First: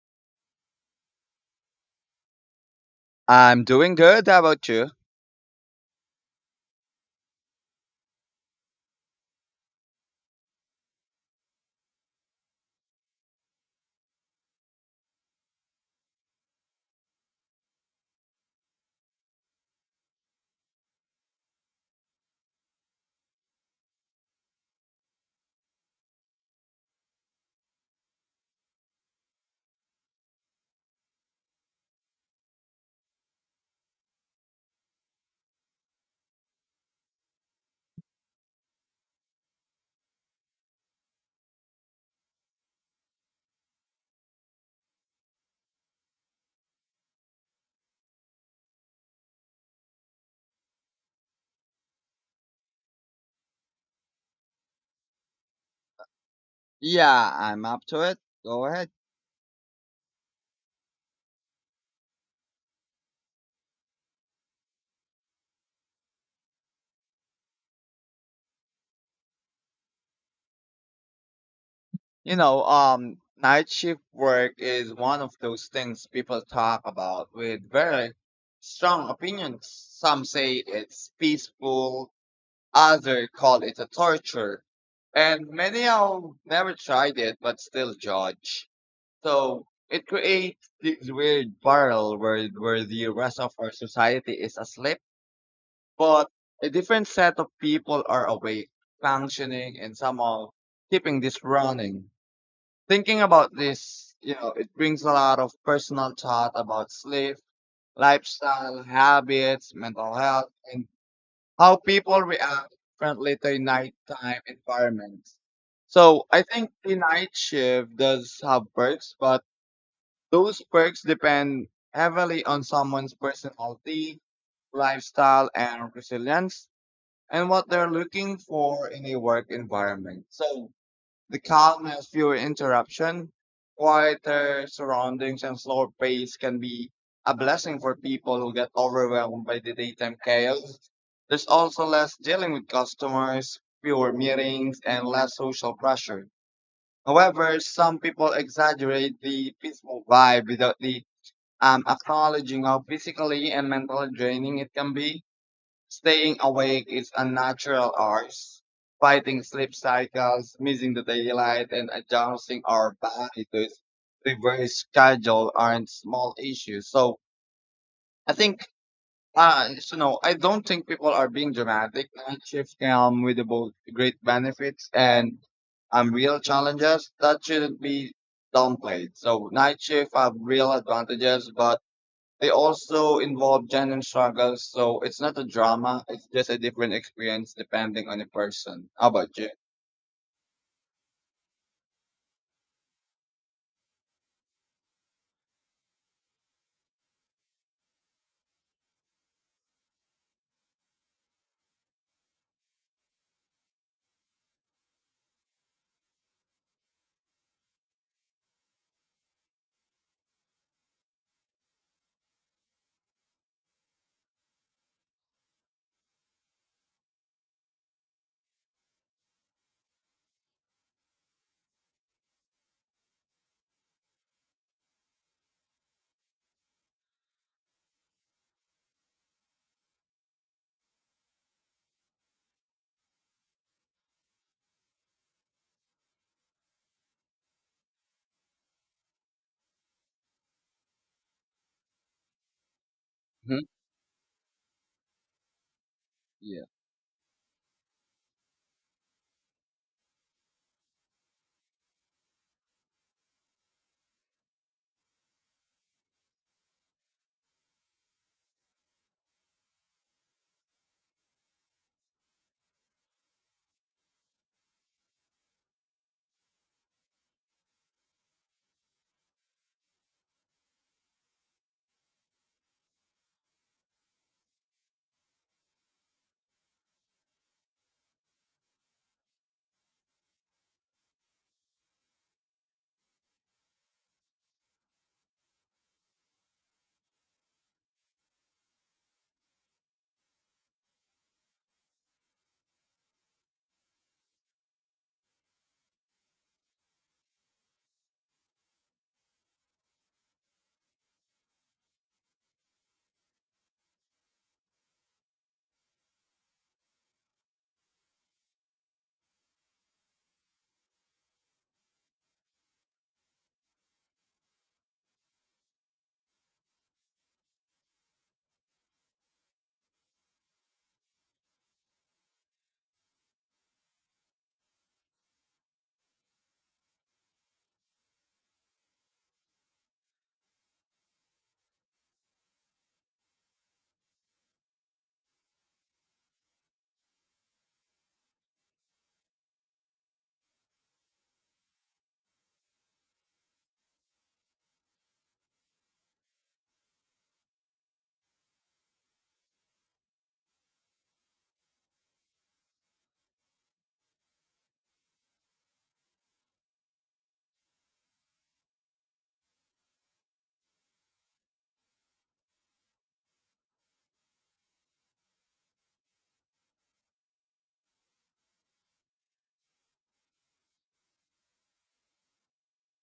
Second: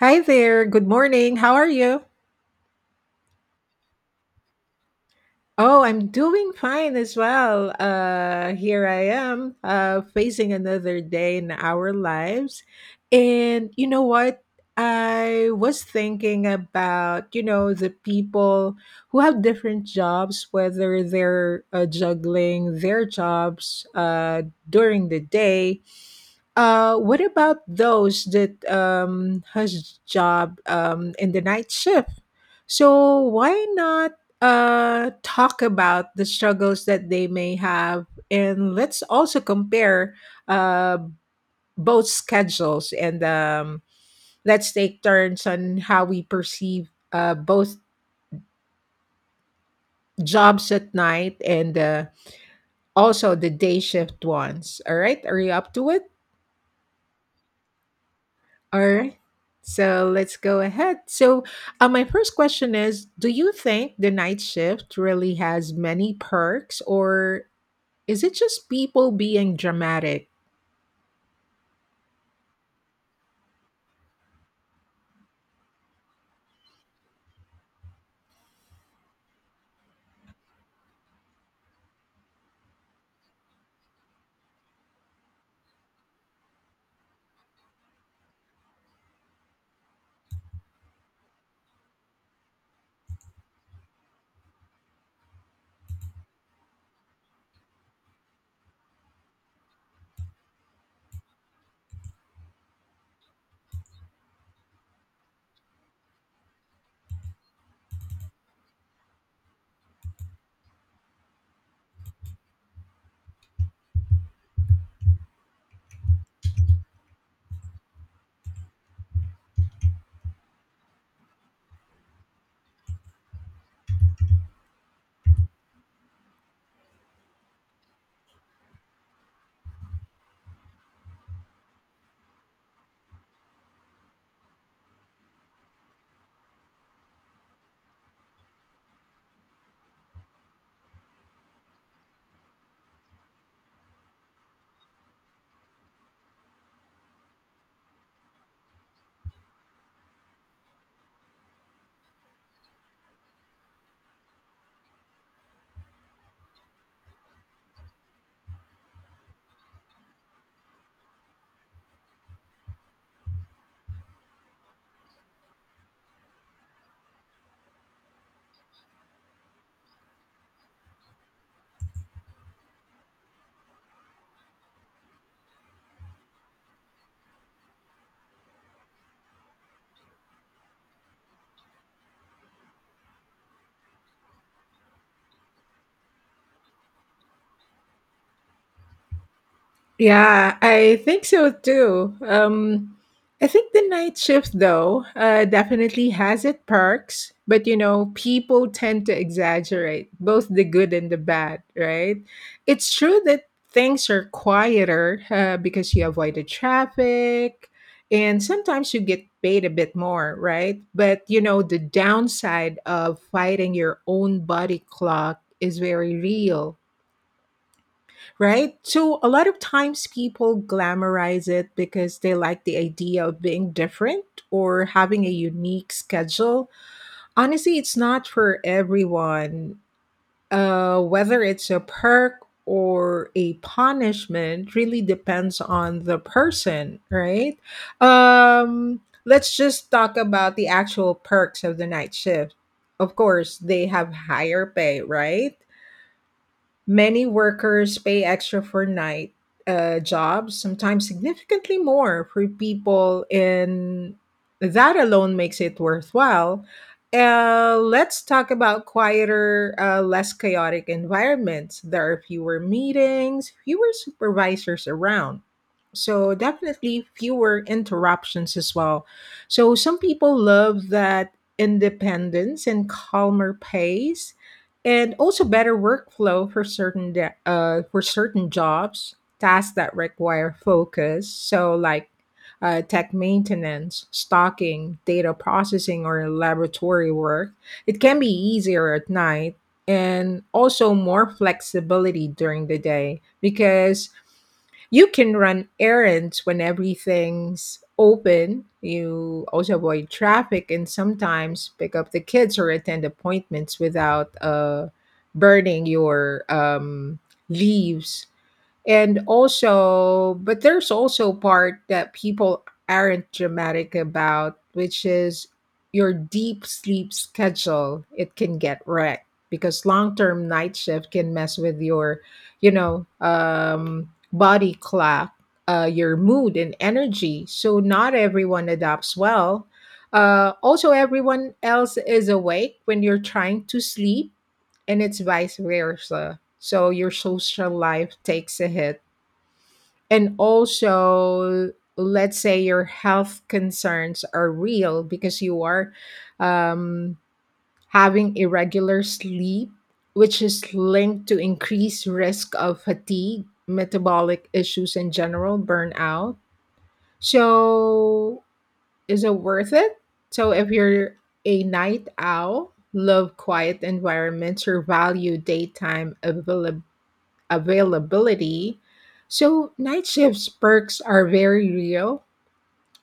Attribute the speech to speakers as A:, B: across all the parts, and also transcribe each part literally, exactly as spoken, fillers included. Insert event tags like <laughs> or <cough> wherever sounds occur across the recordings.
A: Hi there. Good morning. How are you?
B: I'm doing good. How about you?
A: Oh, I'm doing fine as well. Uh, here I am, uh, facing another day in our lives. And you know what? I was thinking about, you know, the people who have different jobs, whether they're uh, juggling their jobs uh, during the day Uh, What about those that um, has job um, in the night shift? So why not uh, talk about the struggles that they may have, and let's also compare uh, both schedules, and um, let's take turns on how we perceive uh, both jobs at night and uh, also the day shift ones. All right, are you up to it?
B: Yeah, I'm up to it. Go
A: All
B: ahead.
A: right. So let's go ahead. So, uh, my first question is, do you think the night shift really has many perks, or is it just people being dramatic?
B: You know, um, night shift work is one of those things people talk about with very strong opinions. Some say it's peaceful, others call it a torture, and many have never tried it but still judge. So it creates this weird barrel where where the rest of our society is asleep. But a different set of people are awake, functioning, and somehow keeping this running. Thinking about this, you know, it brings a lot of personal thought about sleep, lifestyle, habits, mental health, and how people react differently to nighttime environments. So I think the night shift does have perks, but those perks depend heavily on someone's personality, lifestyle, and resilience and what they're looking for in a work environment. So the calmness, fewer interruption, quieter surroundings, and slower pace can be a blessing for people who get overwhelmed by the daytime chaos. There's also less dealing with customers, fewer meetings, and less social pressure. However, some people exaggerate the peaceful vibe without the um, acknowledging how physically and mentally draining it can be. Staying awake is unnatural hours, fighting sleep cycles, missing the daylight, and adjusting our body to its reverse schedule aren't small issues. So I think, uh, so no, I don't think people are being dramatic. Night shifts come with the both great benefits and um, real challenges that shouldn't be downplayed. So night shift have real advantages, but they also involve genuine struggles, so it's not a drama. It's just a different experience depending on the person. How about you?
A: Yeah, I think so too. Um, I think the night shift, though, uh, definitely has its perks, but you know, people tend to exaggerate both the good and the bad, right? It's true that things are quieter uh, because you avoid the traffic and sometimes you get paid a bit more, right? But you know, the downside of fighting your own body clock is very real, right? So a lot of times people glamorize it because they like the idea of being different or having a unique schedule. Honestly, it's not for everyone. Uh, whether it's a perk or a punishment really depends on the person, right? Um, let's just talk about the actual perks of the night shift. Of course,
B: Hmm.
A: they have higher pay, right?
B: Yeah.
A: Many workers pay extra for night uh, jobs, sometimes significantly more for people. And that alone makes it worthwhile. Uh, let's talk about quieter, uh, less chaotic environments. There are fewer meetings, fewer supervisors around. So, definitely fewer interruptions as well. So, some people love that independence and calmer pace, and also better workflow for certain de- uh, for certain jobs tasks that require focus, so like uh, tech maintenance, stocking, data processing, or laboratory work, it can be easier at night. And also more flexibility during the day, because you can run errands when everything's open. You also avoid traffic and sometimes pick up the kids or attend appointments without uh, burning your um, leaves. And also, but there's also part that people aren't dramatic about, which is your deep sleep schedule. It can get wrecked, because long-term night shift can mess with your, you know, um, body clock, uh, your mood and energy. So not everyone adopts well. Uh, also, everyone else is awake when you're trying to sleep, and it's vice versa. So your social life takes a hit. And also, let's say your health concerns are real, because you are um, having irregular sleep, which is linked to increased risk of fatigue, metabolic issues, in general burnout. So is it worth it? So if you're a night owl, love quiet environments, or value daytime availability availability. So night shifts perks are very real,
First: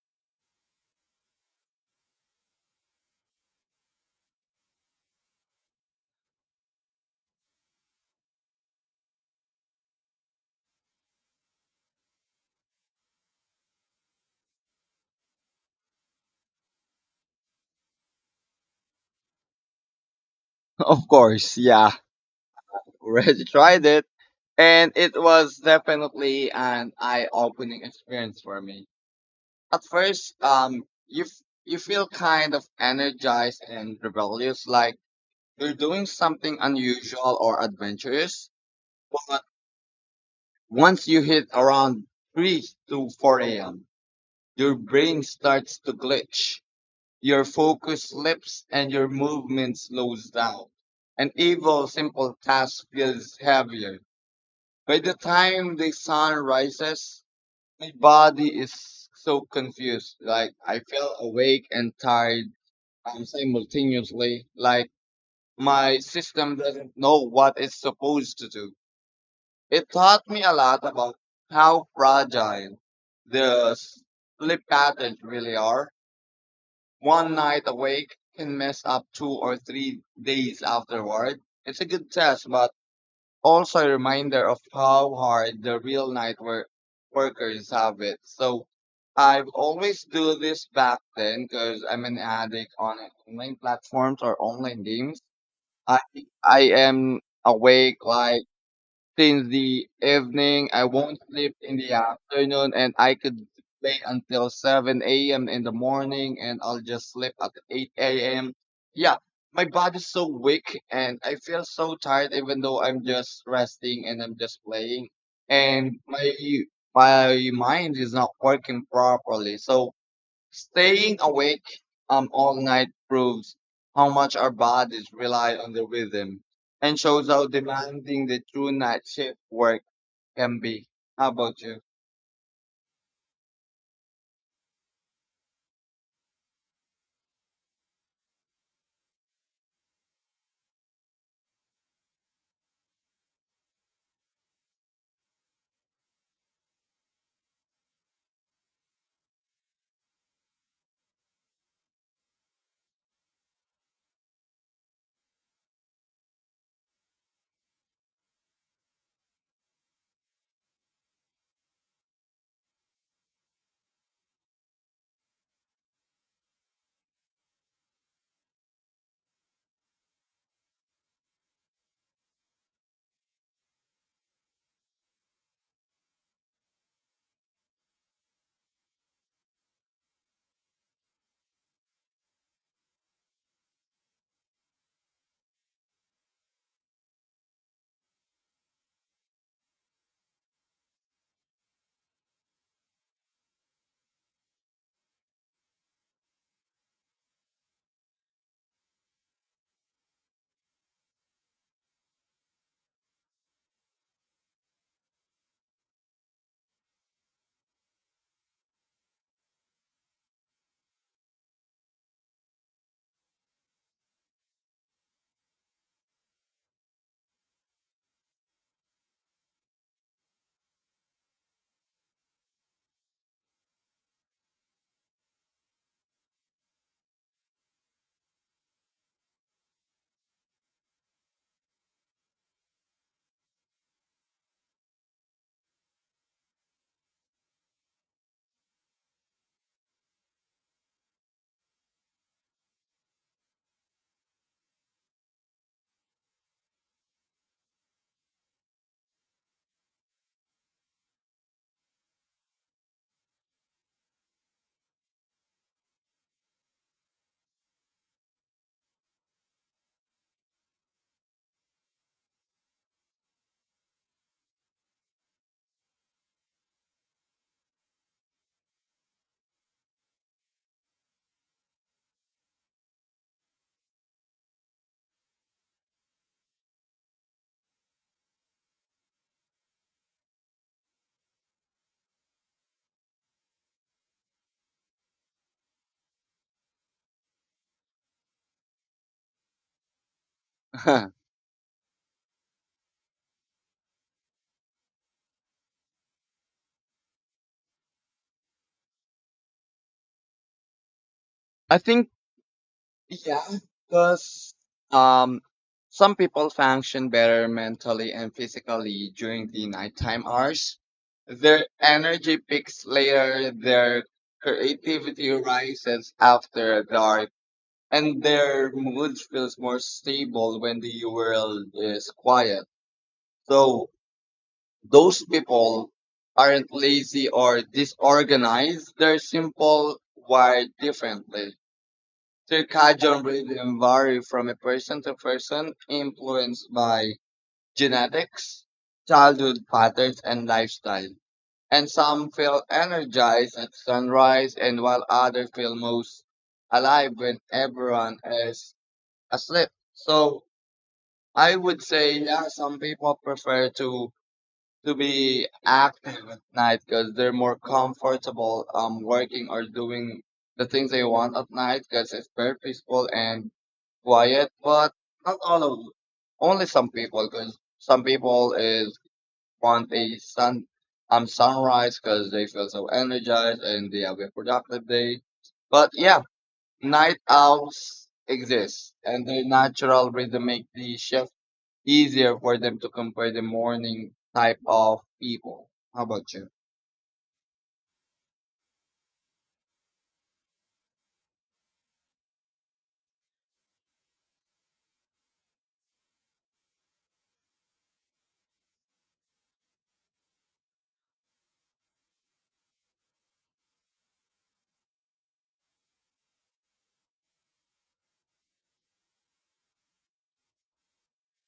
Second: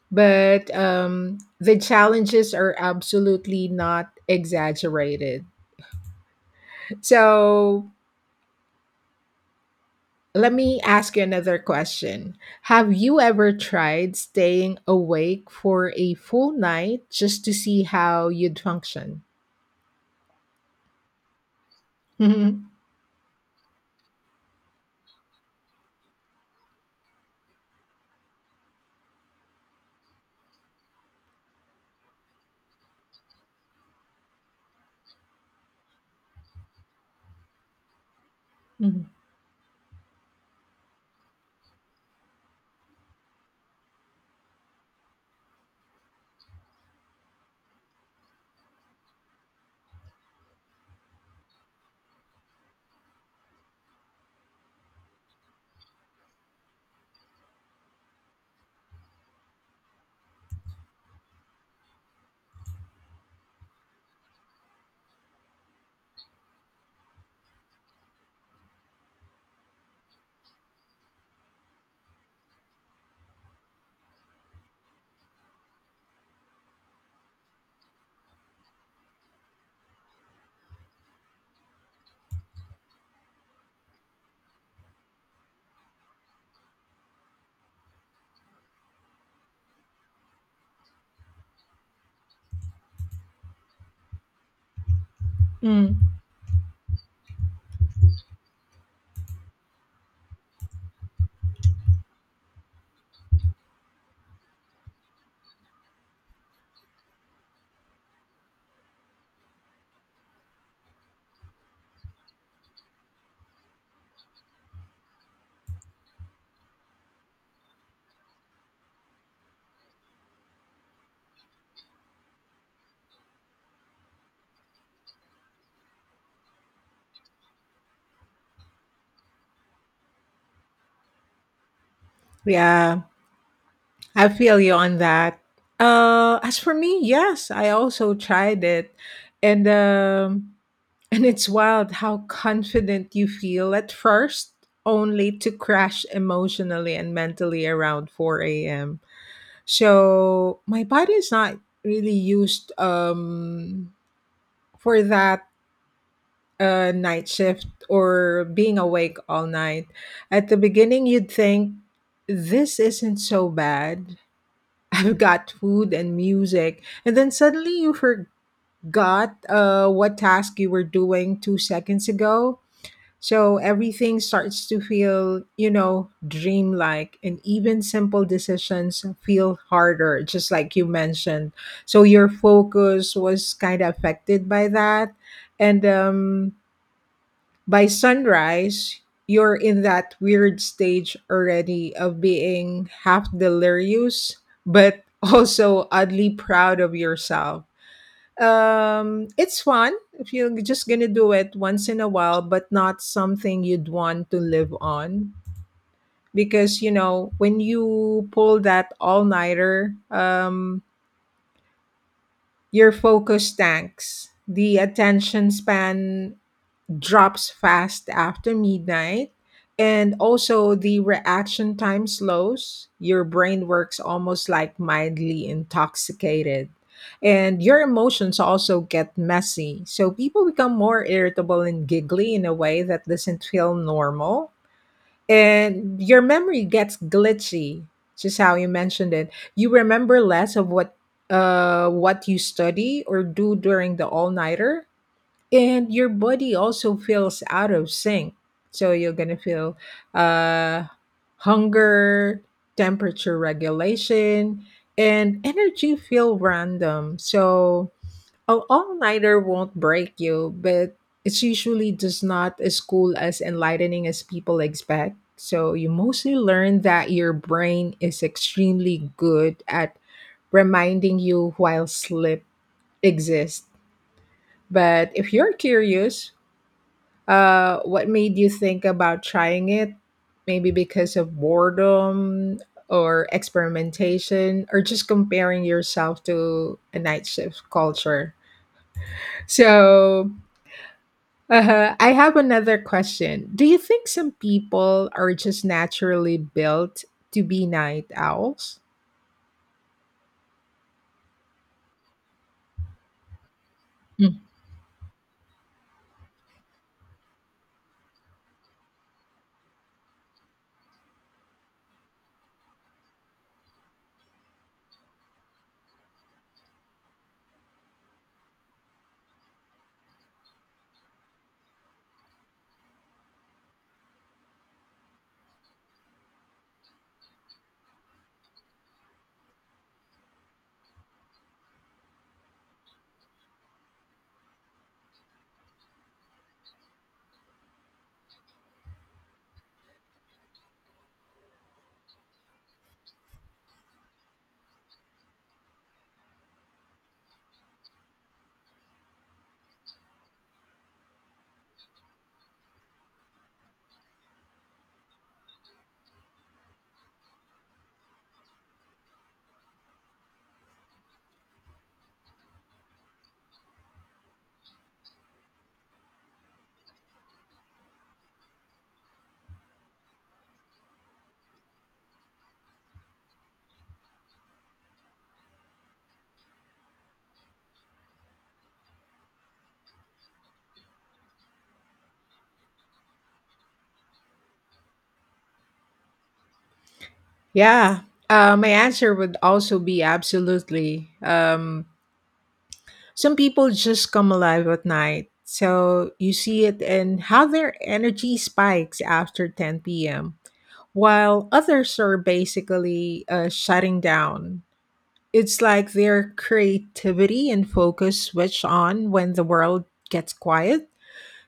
A: but um, the challenges are absolutely not exaggerated. So let me ask you another question. Have you ever tried staying awake for a full night just to see how you'd function?
B: <laughs> Of course. Yeah. <laughs> Already tried it. And it was definitely an eye-opening experience for me. At first, um, you f- you feel kind of energized and rebellious, like you're doing something unusual or adventurous.
A: <laughs>
B: But once you hit around three to four a m, your brain starts to glitch, your focus slips, and your movement slows down. An evil, simple task feels heavier. By the time the sun rises, my body is so confused. Like, I feel awake and tired um, simultaneously. Like, my system doesn't know what it's supposed to do. It taught me a lot about how fragile the sleep patterns really are. One night awake can mess up two or three days afterward. It's a good test, but also a reminder of how hard the real night work workers have it. So I've always do this back then because I'm an addict on online platforms or online games.
A: Mm.
B: I I am awake like since the evening. I won't sleep in the afternoon and I could play until seven a m in the morning and I'll just sleep at eight a m. Yeah, my body's so weak and I feel so tired even though I'm just resting and I'm just playing. And my my mind is not working properly. So staying awake um, all night proves how much our bodies rely on the rhythm and shows how demanding the true night shift work can be. How about you?
A: Yeah. I feel you on that. Uh, as for me, yes, I also tried it, and um, and it's wild how confident you feel at first, only to crash emotionally and mentally around four a m. So my body is not really used um, for that, uh, night shift or being awake all night. At the beginning, you'd think, this isn't so bad, I've got food and music. And then suddenly you forgot uh, what task you were doing two seconds ago. So everything starts to feel, you know, dreamlike, and even simple decisions feel harder, just like you mentioned. So your focus was kind of affected by that. And um, By sunrise, you're in that weird stage already of being half delirious, but <laughs> also oddly proud of yourself. Um, it's fun if you're just gonna do it once in a while, but not something you'd want to live on. Because you know, when you pull that all nighter, um, your focus tanks. The attention span drops fast after midnight, and also the reaction time slows, your brain works almost like mildly intoxicated, and your emotions also get messy, so people become more irritable and giggly in a way that doesn't feel normal, and your memory gets glitchy, just how you mentioned it. You remember less of what uh what you study or do during the all-nighter. And your body also feels out of sync, so you're gonna feel uh hunger, temperature regulation, and energy feel random. So an all-nighter won't break you, but it's usually just not as cool as enlightening as people expect. So you mostly learn that your brain is extremely good at reminding you while sleep exists. But if you're curious, uh, what made you think about trying it? Maybe because of boredom or experimentation, or just comparing yourself to a night shift culture. So, uh, I have another question. Do you think some people are just naturally built to be night owls?
B: <laughs> I think, yeah,
A: Mm.
B: because um, some people function better mentally and physically during the nighttime hours. Their energy peaks later, their creativity rises after dark and their mood feels more stable when the world is quiet. So those people aren't lazy or disorganized. They're simple, wired differently. Circadian rhythm vary from a person to person, influenced by genetics, childhood patterns, and lifestyle. And some feel energized at sunrise, and while others feel most alive when everyone is asleep. So I would say yeah, some people prefer to to be active at night because they're more comfortable um working or doing the things they want at night because it's very peaceful and quiet. But not all of only some people because some people is want a sun um sunrise because they feel so energized and they have a productive day. But yeah, night owls exist and their natural rhythmic the shift easier for them to compare the morning type of people. How about you?
A: Yeah. Uh, my answer would also be absolutely. Um, Some people just come alive at night. So you see it in how their energy spikes after ten p m, while others are basically uh, shutting down. It's like their creativity and focus switch on when the world gets quiet.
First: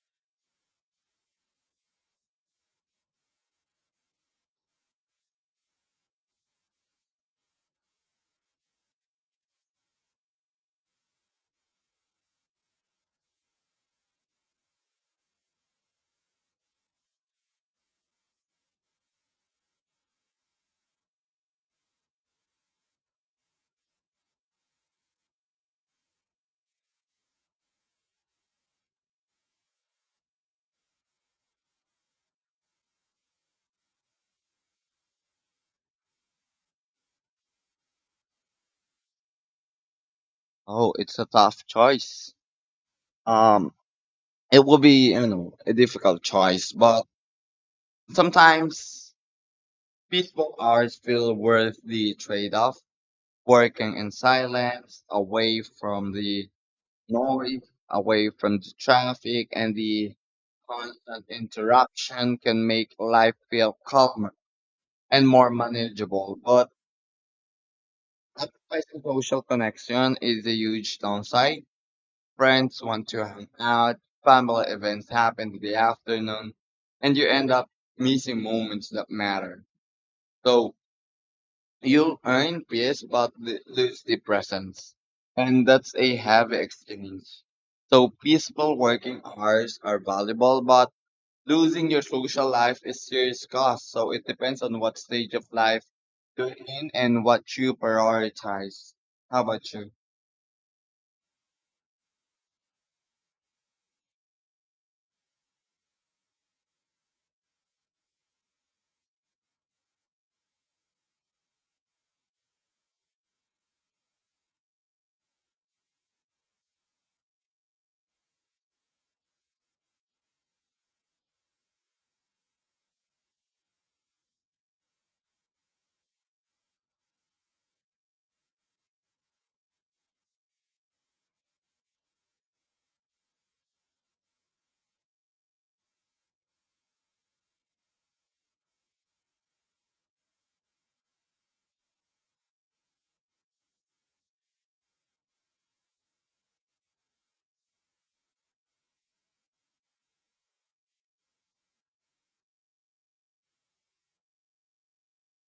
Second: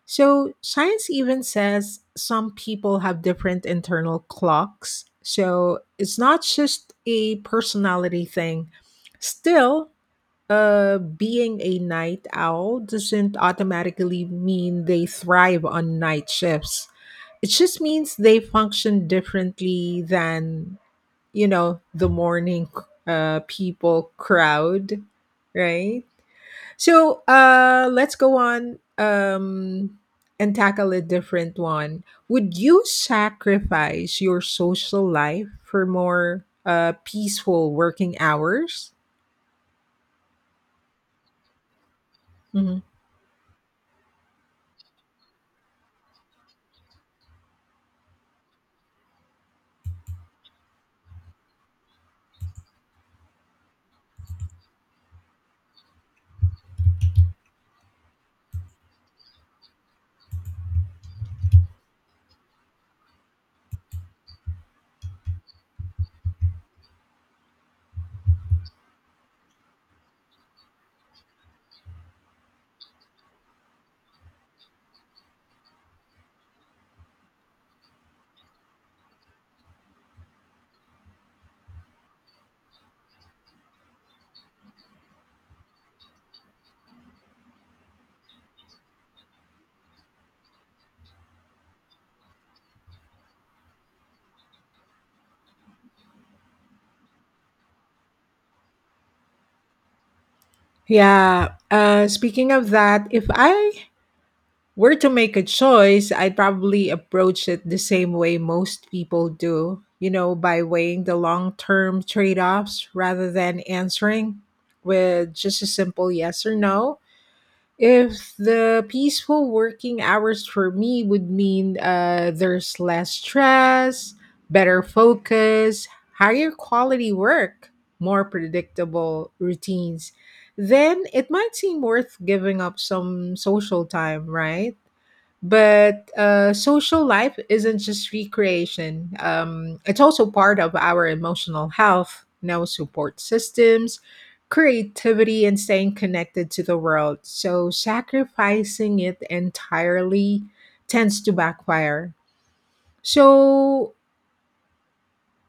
A: So science even says some people have different internal clocks. So it's not just a personality thing. Still, uh, being a night owl doesn't automatically mean they thrive on night shifts. It just means they function differently than, you know, the morning uh, people crowd, right? So uh, let's go on um, and tackle a different one. Would you sacrifice your social life for more uh, peaceful working hours?
B: Oh, it's a tough choice.
A: Mhm.
B: Um, it will be, you know, a difficult choice, but sometimes peaceful hours feel worth the trade off. Working in silence, away from the noise, away from the traffic, and the constant interruption can make life feel calmer and more manageable. But sacrificing social connection is a huge downside. Friends want to hang out, family events happen in the afternoon, and you end up missing moments that matter. So you'll earn peace but l- lose the presence. And that's a heavy exchange. So peaceful working hours are valuable, but losing your social life is serious cost. So it depends on what stage of life you're in and what you prioritize. How about you?
A: Yeah. Uh, speaking of that, if I were to make a choice, I'd probably approach it the same way most people do, you know, by weighing the long term trade offs rather than answering with just a simple yes or no. If the peaceful working hours for me would mean uh, there's less stress, better focus, higher quality work, more predictable routines, then it might seem worth giving up some social time, right? But uh, social life isn't just recreation, um, it's also part of our emotional health, no support systems, creativity, and staying connected to the world. So, sacrificing it entirely tends to backfire. So,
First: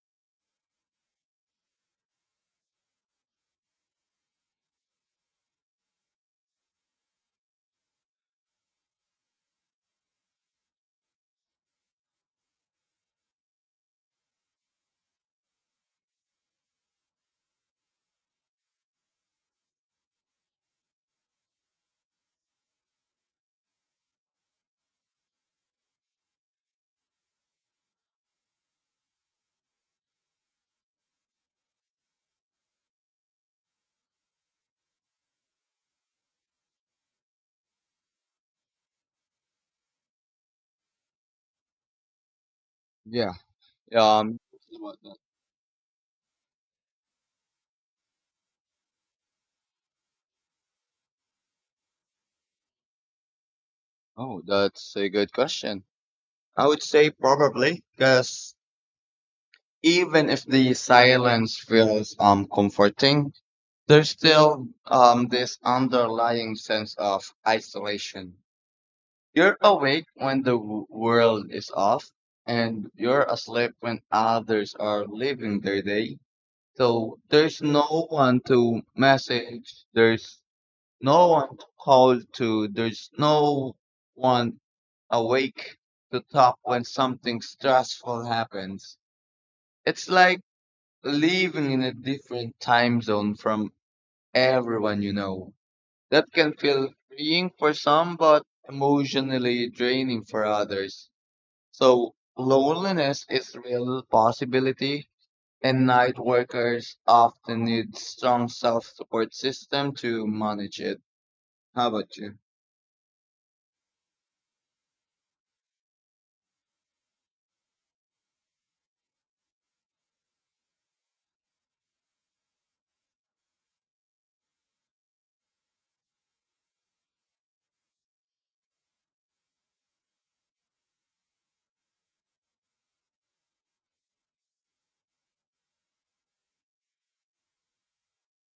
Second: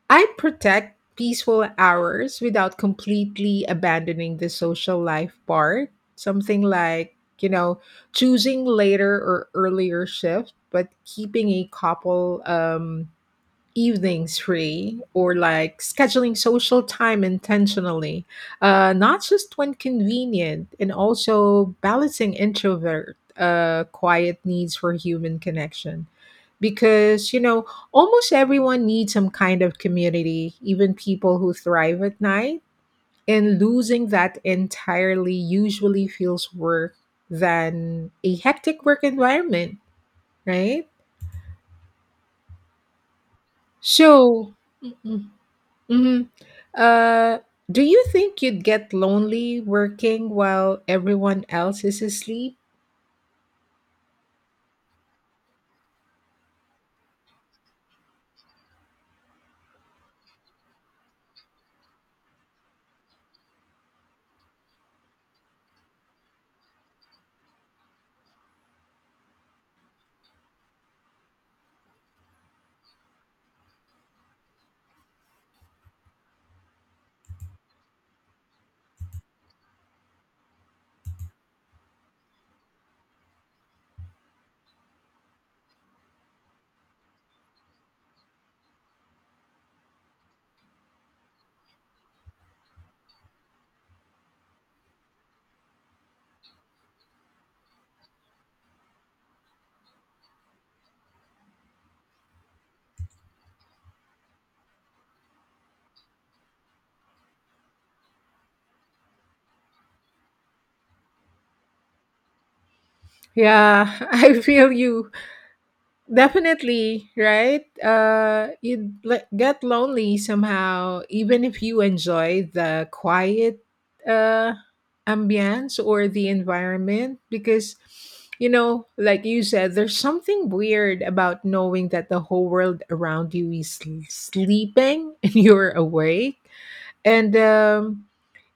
A: I protect peaceful hours without completely abandoning the social life part. Something like, you know, choosing later or earlier shift, but keeping a couple um evenings free, or like scheduling social time intentionally, uh, not just when convenient, and also balancing introvert uh, quiet needs for human connection. Because, you know, almost everyone needs some kind of community, even people who thrive at night. And losing that entirely usually feels worse than a hectic work environment, right?
B: Yeah. Um.
A: So,
B: About that?
A: mhm. Uh, do you think you'd get lonely working while everyone else is asleep?
B: Oh, that's a good question. I would say probably because even if the silence feels um comforting, there's still um this underlying sense of isolation. You're awake when the w- world is off, and you're asleep when others are living their day. So there's no one to message. There's no one to call to, there's no one awake to talk when something stressful happens. It's like living in a different time zone from everyone you know. That can feel freeing for some, but emotionally draining for others. So, loneliness is real possibility, and night workers often need strong self-support system to manage it. How about you?
A: Yeah, <laughs> I feel you. Definitely, right? Uh, you'd le- get lonely somehow, even if you enjoy the quiet uh, ambience or the environment, because, you know, like you said, there's something weird about knowing that the whole world around you is l- sleeping <laughs> and you're awake. And um,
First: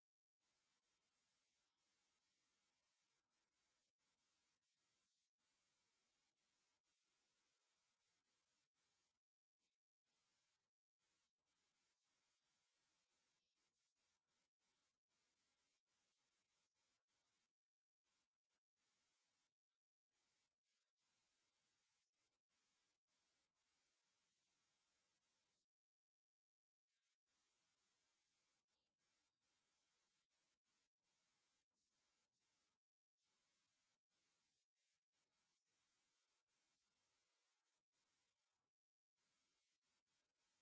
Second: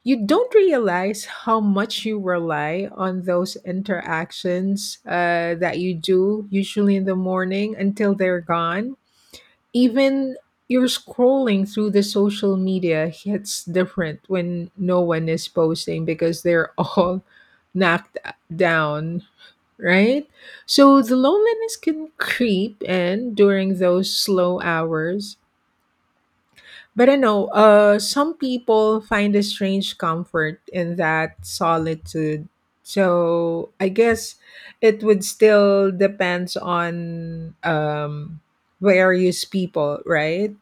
A: you don't realize how much you rely on those interactions uh, that you do, usually in the morning, until they're gone. Even you're scrolling through the social media hits different when no one is posting because they're all <laughs> knocked down, right? So the loneliness can creep in during those slow hours, but I know uh, some people find a strange comfort in that solitude. So I guess it would still depends on um, various people, right?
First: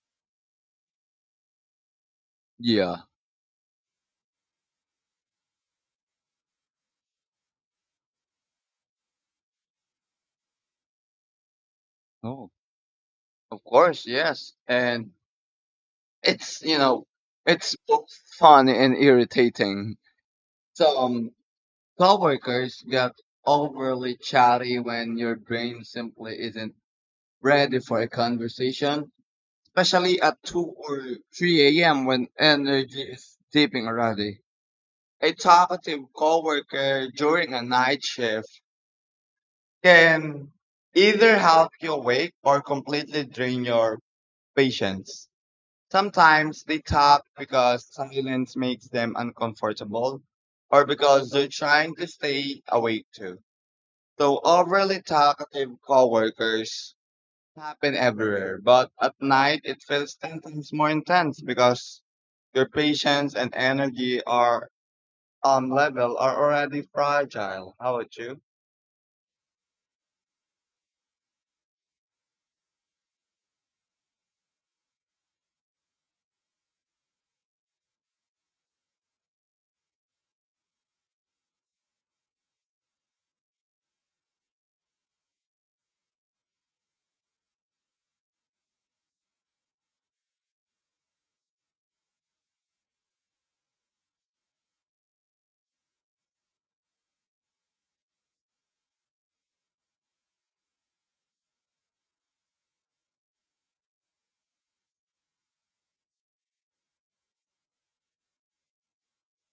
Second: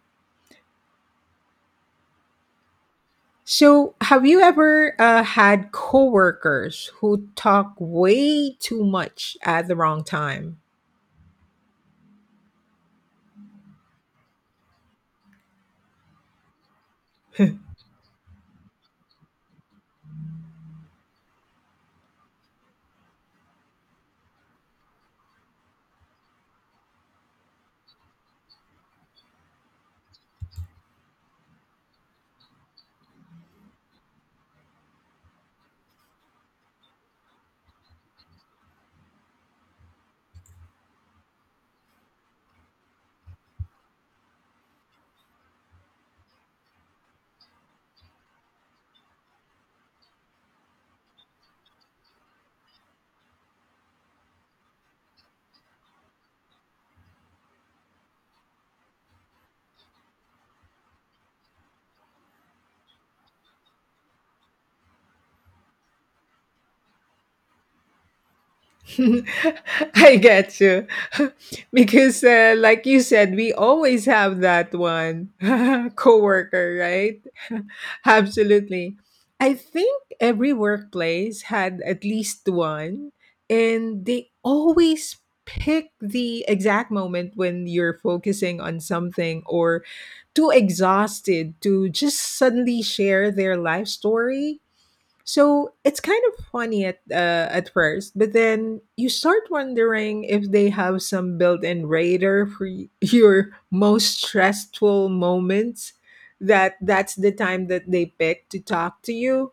B: Yeah.
A: So have you ever uh, had coworkers who talk way too much at the wrong time?
B: Oh, of course, yes. And it's, you know,
A: <laughs>
B: it's both fun and irritating. Some coworkers get overly chatty when your brain simply isn't ready for a conversation, especially at two or three a m when energy is dipping already. A talkative coworker during a night shift can either help you awake or completely drain your patience. Sometimes they talk because silence makes them uncomfortable or because they're trying to stay awake too. So overly talkative coworkers happen everywhere, but at night it feels ten times more intense because your patience and energy are um level are already fragile. How about you?
A: <laughs> I get you. <laughs> Because, uh, like you said, we always have that one <laughs> coworker, right? <laughs> Absolutely. I think every workplace had at least one, and they always pick the exact moment when you're focusing on something or too exhausted to just suddenly share their life story. So it's kind of funny at uh, at first, but then you start wondering if they have some built-in radar for y- <laughs> your most stressful moments. That that's the time that they pick to talk to you.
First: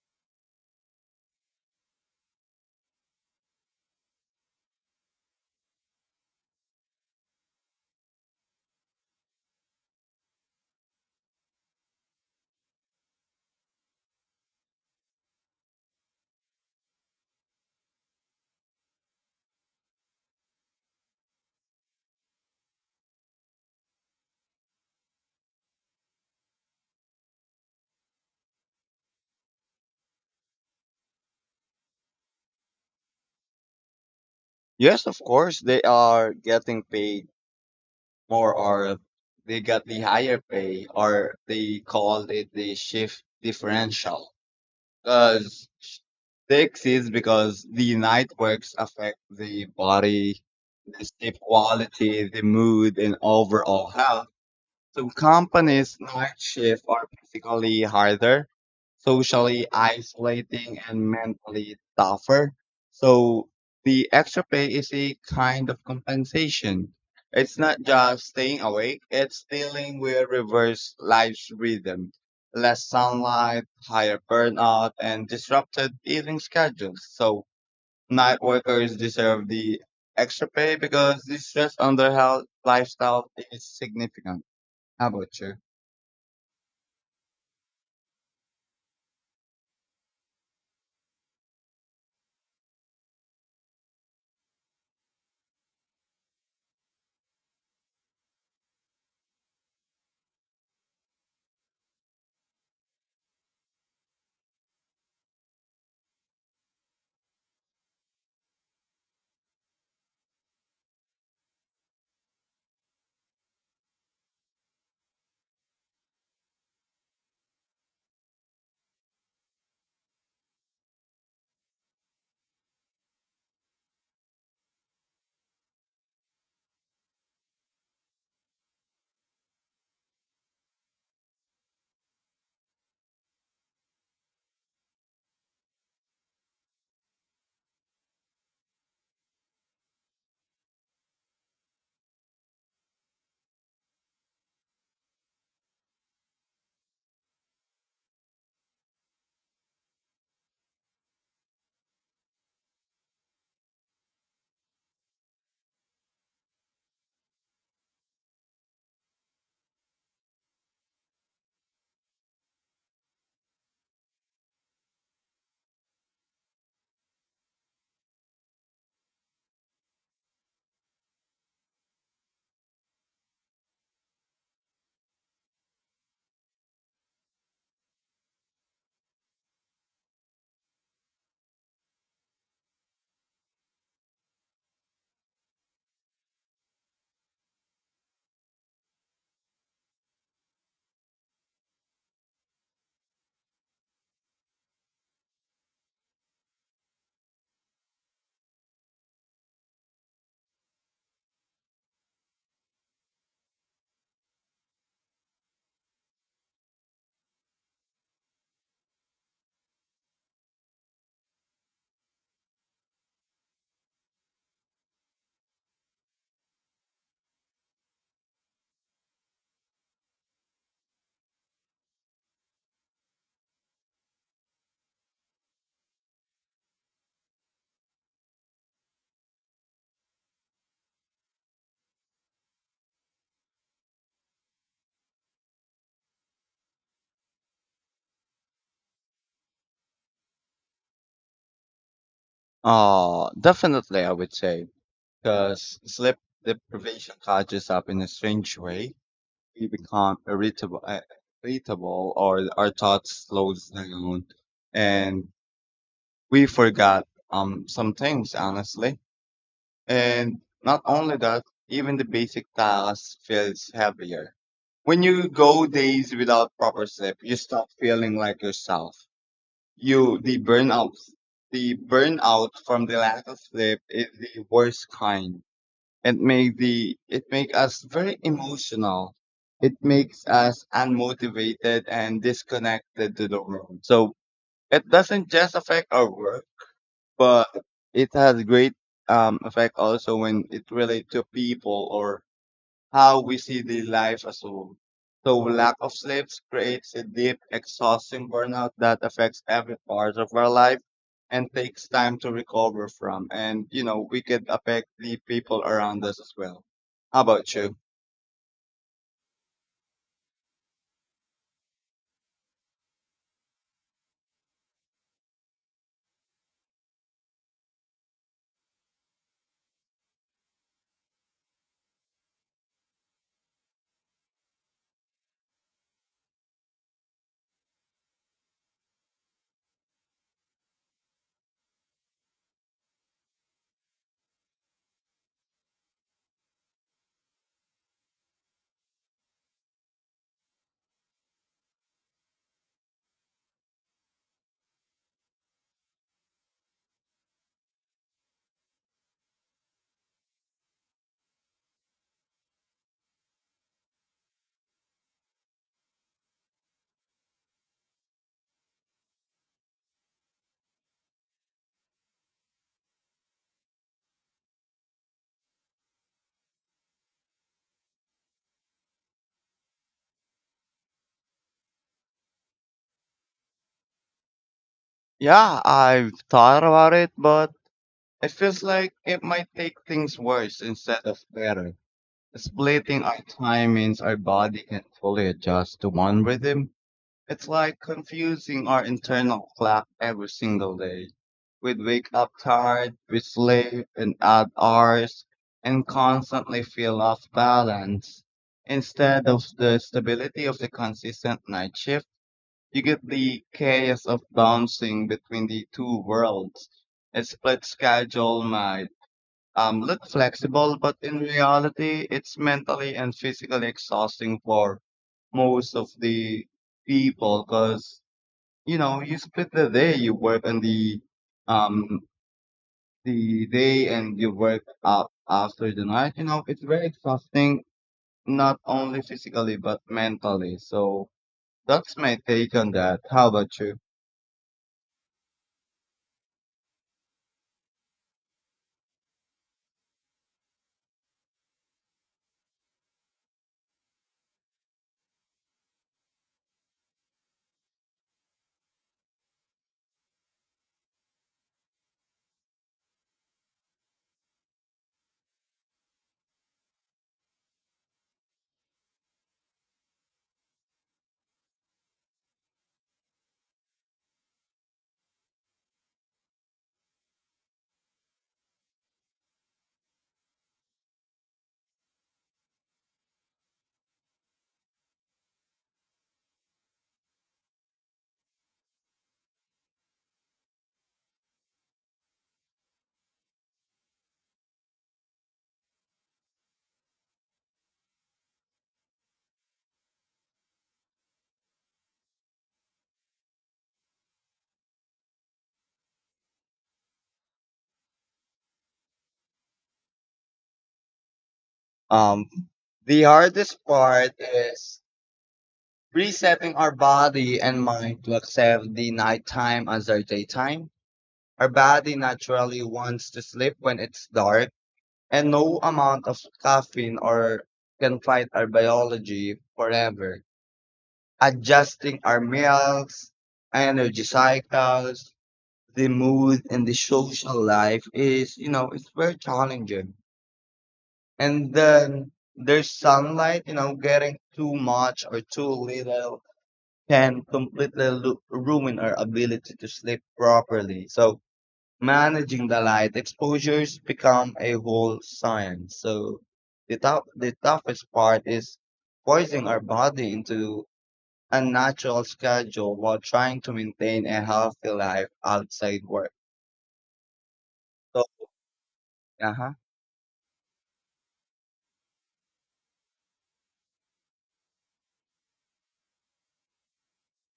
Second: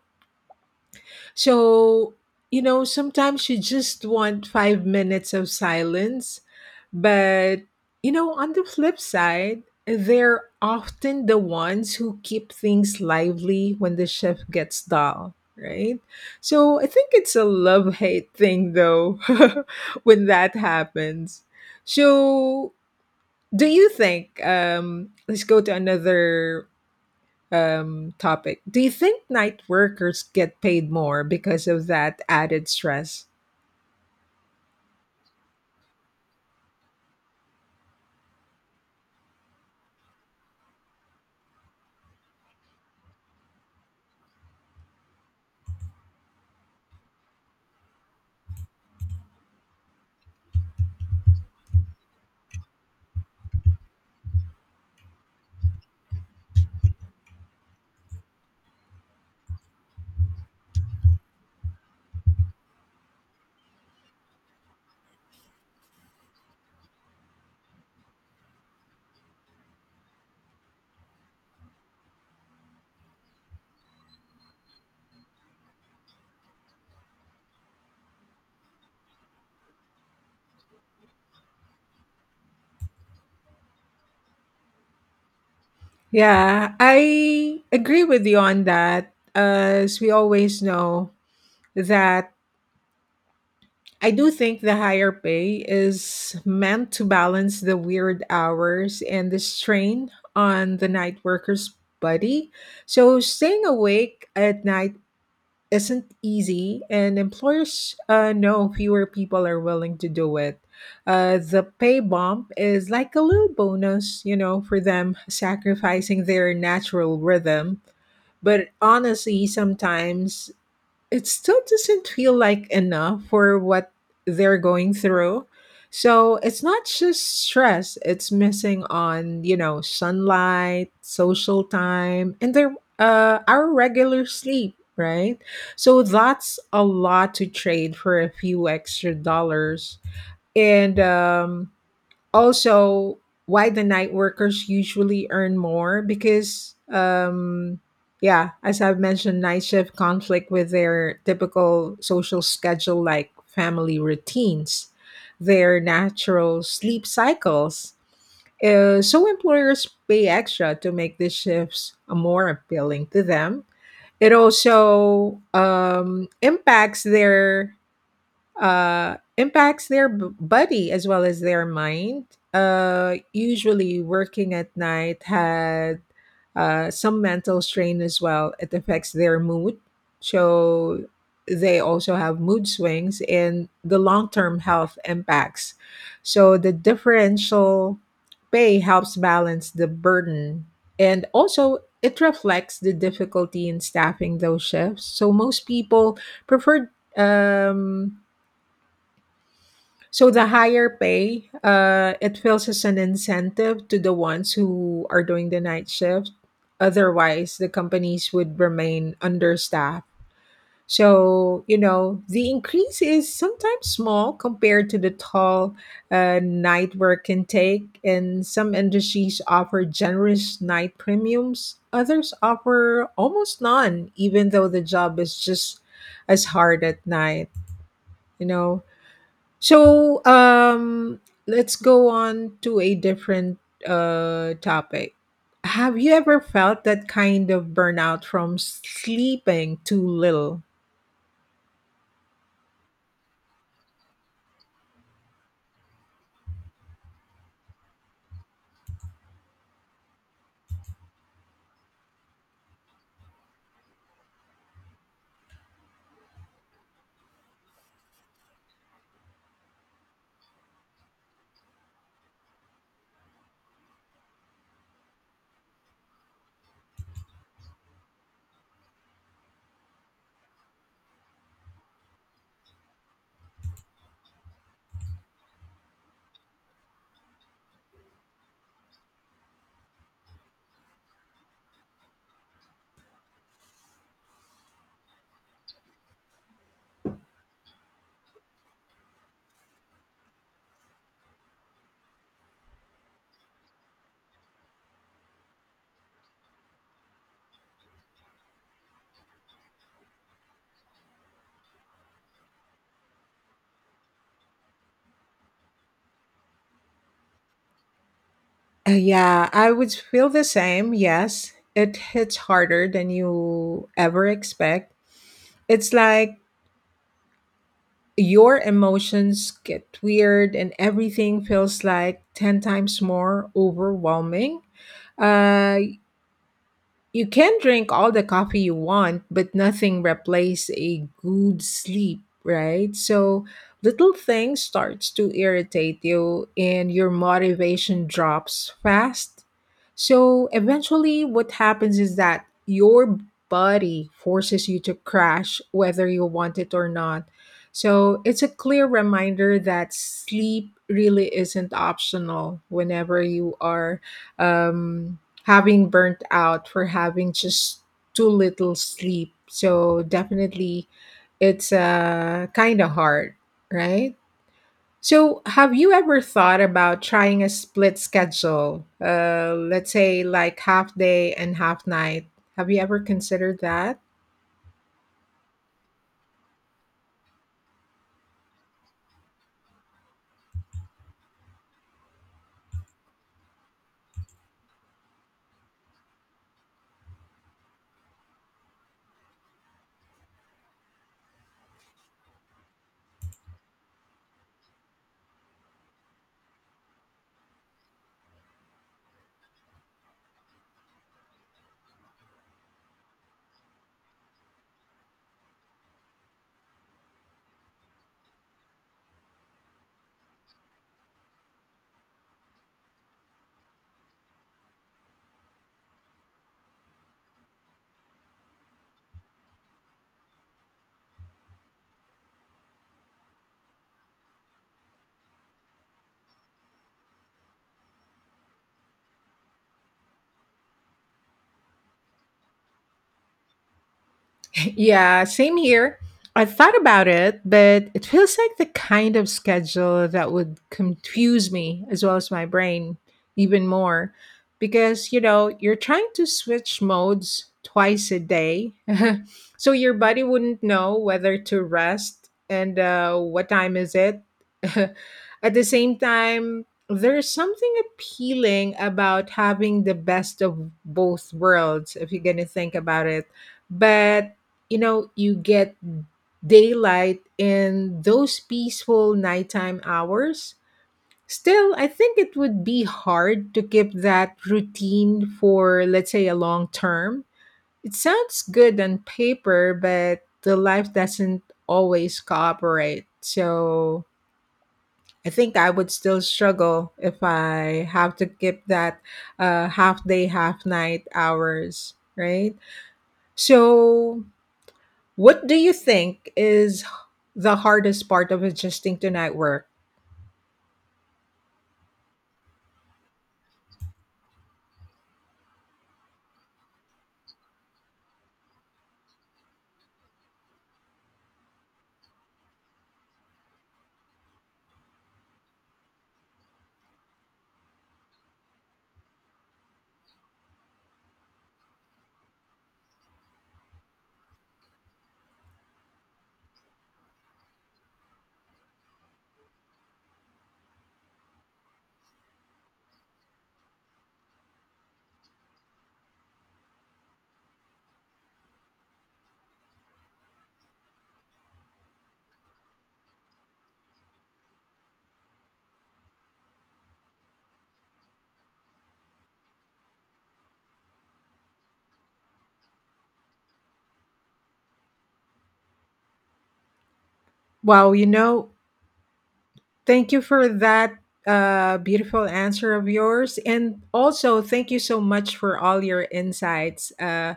A: So, you know, sometimes you just want five minutes of silence. But, you know, on the flip side, they're often the ones who keep things lively when the shift gets dull, right? So I think it's a love hate thing, though, <laughs> when that happens. So, do you think, um, let's go to another um, topic. Do you think night workers get paid more because of that added stress?
B: Yes, of course, they are getting paid more or they got the higher pay or they called it the shift differential because they exist because the night works affect the body the sleep quality the mood and overall health so companies night shift are physically harder, socially isolating, and mentally tougher. So the extra pay is a kind of compensation. It's not just staying awake, it's dealing with reverse life's rhythm. Less sunlight, higher burnout, and disrupted evening schedules. So night workers deserve the extra pay because the stress on their health lifestyle is significant. How about you?
A: Yeah, I agree with you on that. Uh, As we always know, that I do think the higher pay is meant to balance the weird hours and the strain on the night worker's body. So staying awake at night isn't easy, and employers uh, know fewer people are willing to do it. Uh, the pay bump is like a little bonus, you know, for them sacrificing their natural rhythm. But honestly, sometimes it still doesn't feel like enough for what they're going through. So it's not just stress, it's missing on, you know, sunlight, social time, and their uh our regular sleep, right? So that's a lot to trade for a few extra dollars. And um also, why the night workers usually earn more because um yeah, as I've mentioned, night shift conflict with their typical social schedule like family routines, their natural sleep cycles. Uh, so employers pay extra to make the shifts more appealing to them. It also um, impacts their uh, impacts their b- body as well as their mind. Uh, usually, working at night had uh, some mental strain as well. It affects their mood. So, they also have mood swings and the long term health impacts. So, the differential pay helps balance the burden and also it reflects the difficulty in staffing those shifts. So, most people prefer um, so the higher pay, uh, it feels as an incentive to the ones who are doing the night shift. Otherwise, the companies would remain understaffed. So, you know, the increase is sometimes small compared to the toll uh, night work can take. And some industries offer generous night premiums, others offer almost none, even though the job is just as hard at night, you know. So um, let's go on to a different uh, topic. Have you ever felt that kind of burnout from sleeping too little?
B: Oh, definitely, I would say, because sleep deprivation catches up in a strange way. We become irritable, uh, irritable, or our thoughts slows down, and we forgot um some things, honestly. And not only that, even the basic tasks feels heavier. When you go days without proper sleep, you stop feeling like yourself. You the burnout The burnout from the lack of sleep is the worst kind. It make the it make us very emotional. It makes us unmotivated and disconnected to the world. So it doesn't just affect our work, but it has great um, effect also when it relates to people or how we see the life as a whole. So lack of sleep creates a deep, exhausting burnout that affects every part of our life and takes time to recover from. And you know, we could affect the people around us as well. How about you?
A: Uh, yeah, I would feel the same. Yes, it hits harder than you ever expect. It's like your emotions get weird and everything feels like ten times more overwhelming. Uh, You can drink all the coffee you want, but nothing replaces a good sleep, right? So little things starts to irritate you and your motivation drops fast. So eventually what happens is that your body forces you to crash whether you want it or not. So it's a clear reminder that sleep really isn't optional whenever you are um having burnt out for having just too little sleep. So definitely it's uh kind of hard, right? So have you ever thought about trying a split schedule? Uh let's say like half day and half night. Have you ever considered that?
B: Yeah, I've thought about it, but it feels like it might take things worse instead of better. Splitting our time means our body can not fully adjust to one rhythm. It's like confusing our internal clock every single day. We'd wake up tired, we sleep in odd hours, and constantly feel off balance. Instead of the stability of the consistent night shift, you get the chaos of bouncing between the two worlds. A split schedule might um, look flexible, but in reality, it's mentally and physically exhausting for most of the people because you know you split the day you work and the um the day and you work up after the night, you know it's very exhausting not only physically but mentally. So that's my take on that. How about you?
A: Yeah, same here. I thought about it, but it feels like the kind of schedule that would confuse me as well as my brain even more because, you know, you're trying to switch modes twice a day. <laughs> So your body wouldn't know whether to rest and uh, what time is it. <laughs> At the same time, there's something appealing about having the best of both worlds if you're going to think about it. But you know, you get daylight in those peaceful nighttime hours. Still, I think it would be hard to keep that routine for, let's say, a long term. It sounds good on paper, but the life doesn't always cooperate. So I think I would still struggle if I have to keep that uh, half day half night hours, right? So what do you think is the hardest part of adjusting to night work?
B: um the hardest part is resetting our body and mind to accept the nighttime as our daytime. Our body naturally wants to sleep when it's dark, and no amount of caffeine or can fight our biology forever. Adjusting our meals, energy cycles, the mood and the social life is, you know, it's very challenging. And then there's sunlight, you know, getting too much or too little can completely lu- ruin our ability to sleep properly. So managing the light exposures become a whole science. So the tough, the toughest part is forcing our body into a natural schedule while trying to maintain a healthy life outside work.
A: Wow,
B: So,
A: you know,
B: uh-huh.
A: thank you for that uh, beautiful answer of yours. And also, thank you so much for all your insights uh,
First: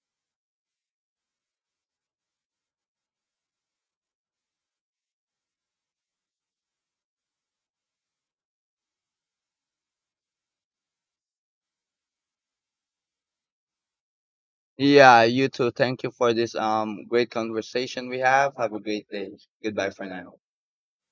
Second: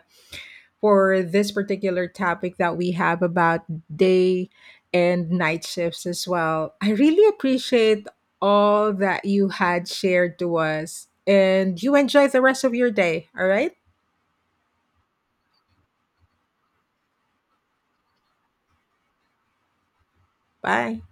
A: for this particular topic that we have about day and night shifts as well. I really appreciate all that you had shared to us. And you enjoy the rest of your day, all right?
B: Yeah, you too. Thank you for this um great conversation we have. Have a great day. Goodbye for now.
A: Bye.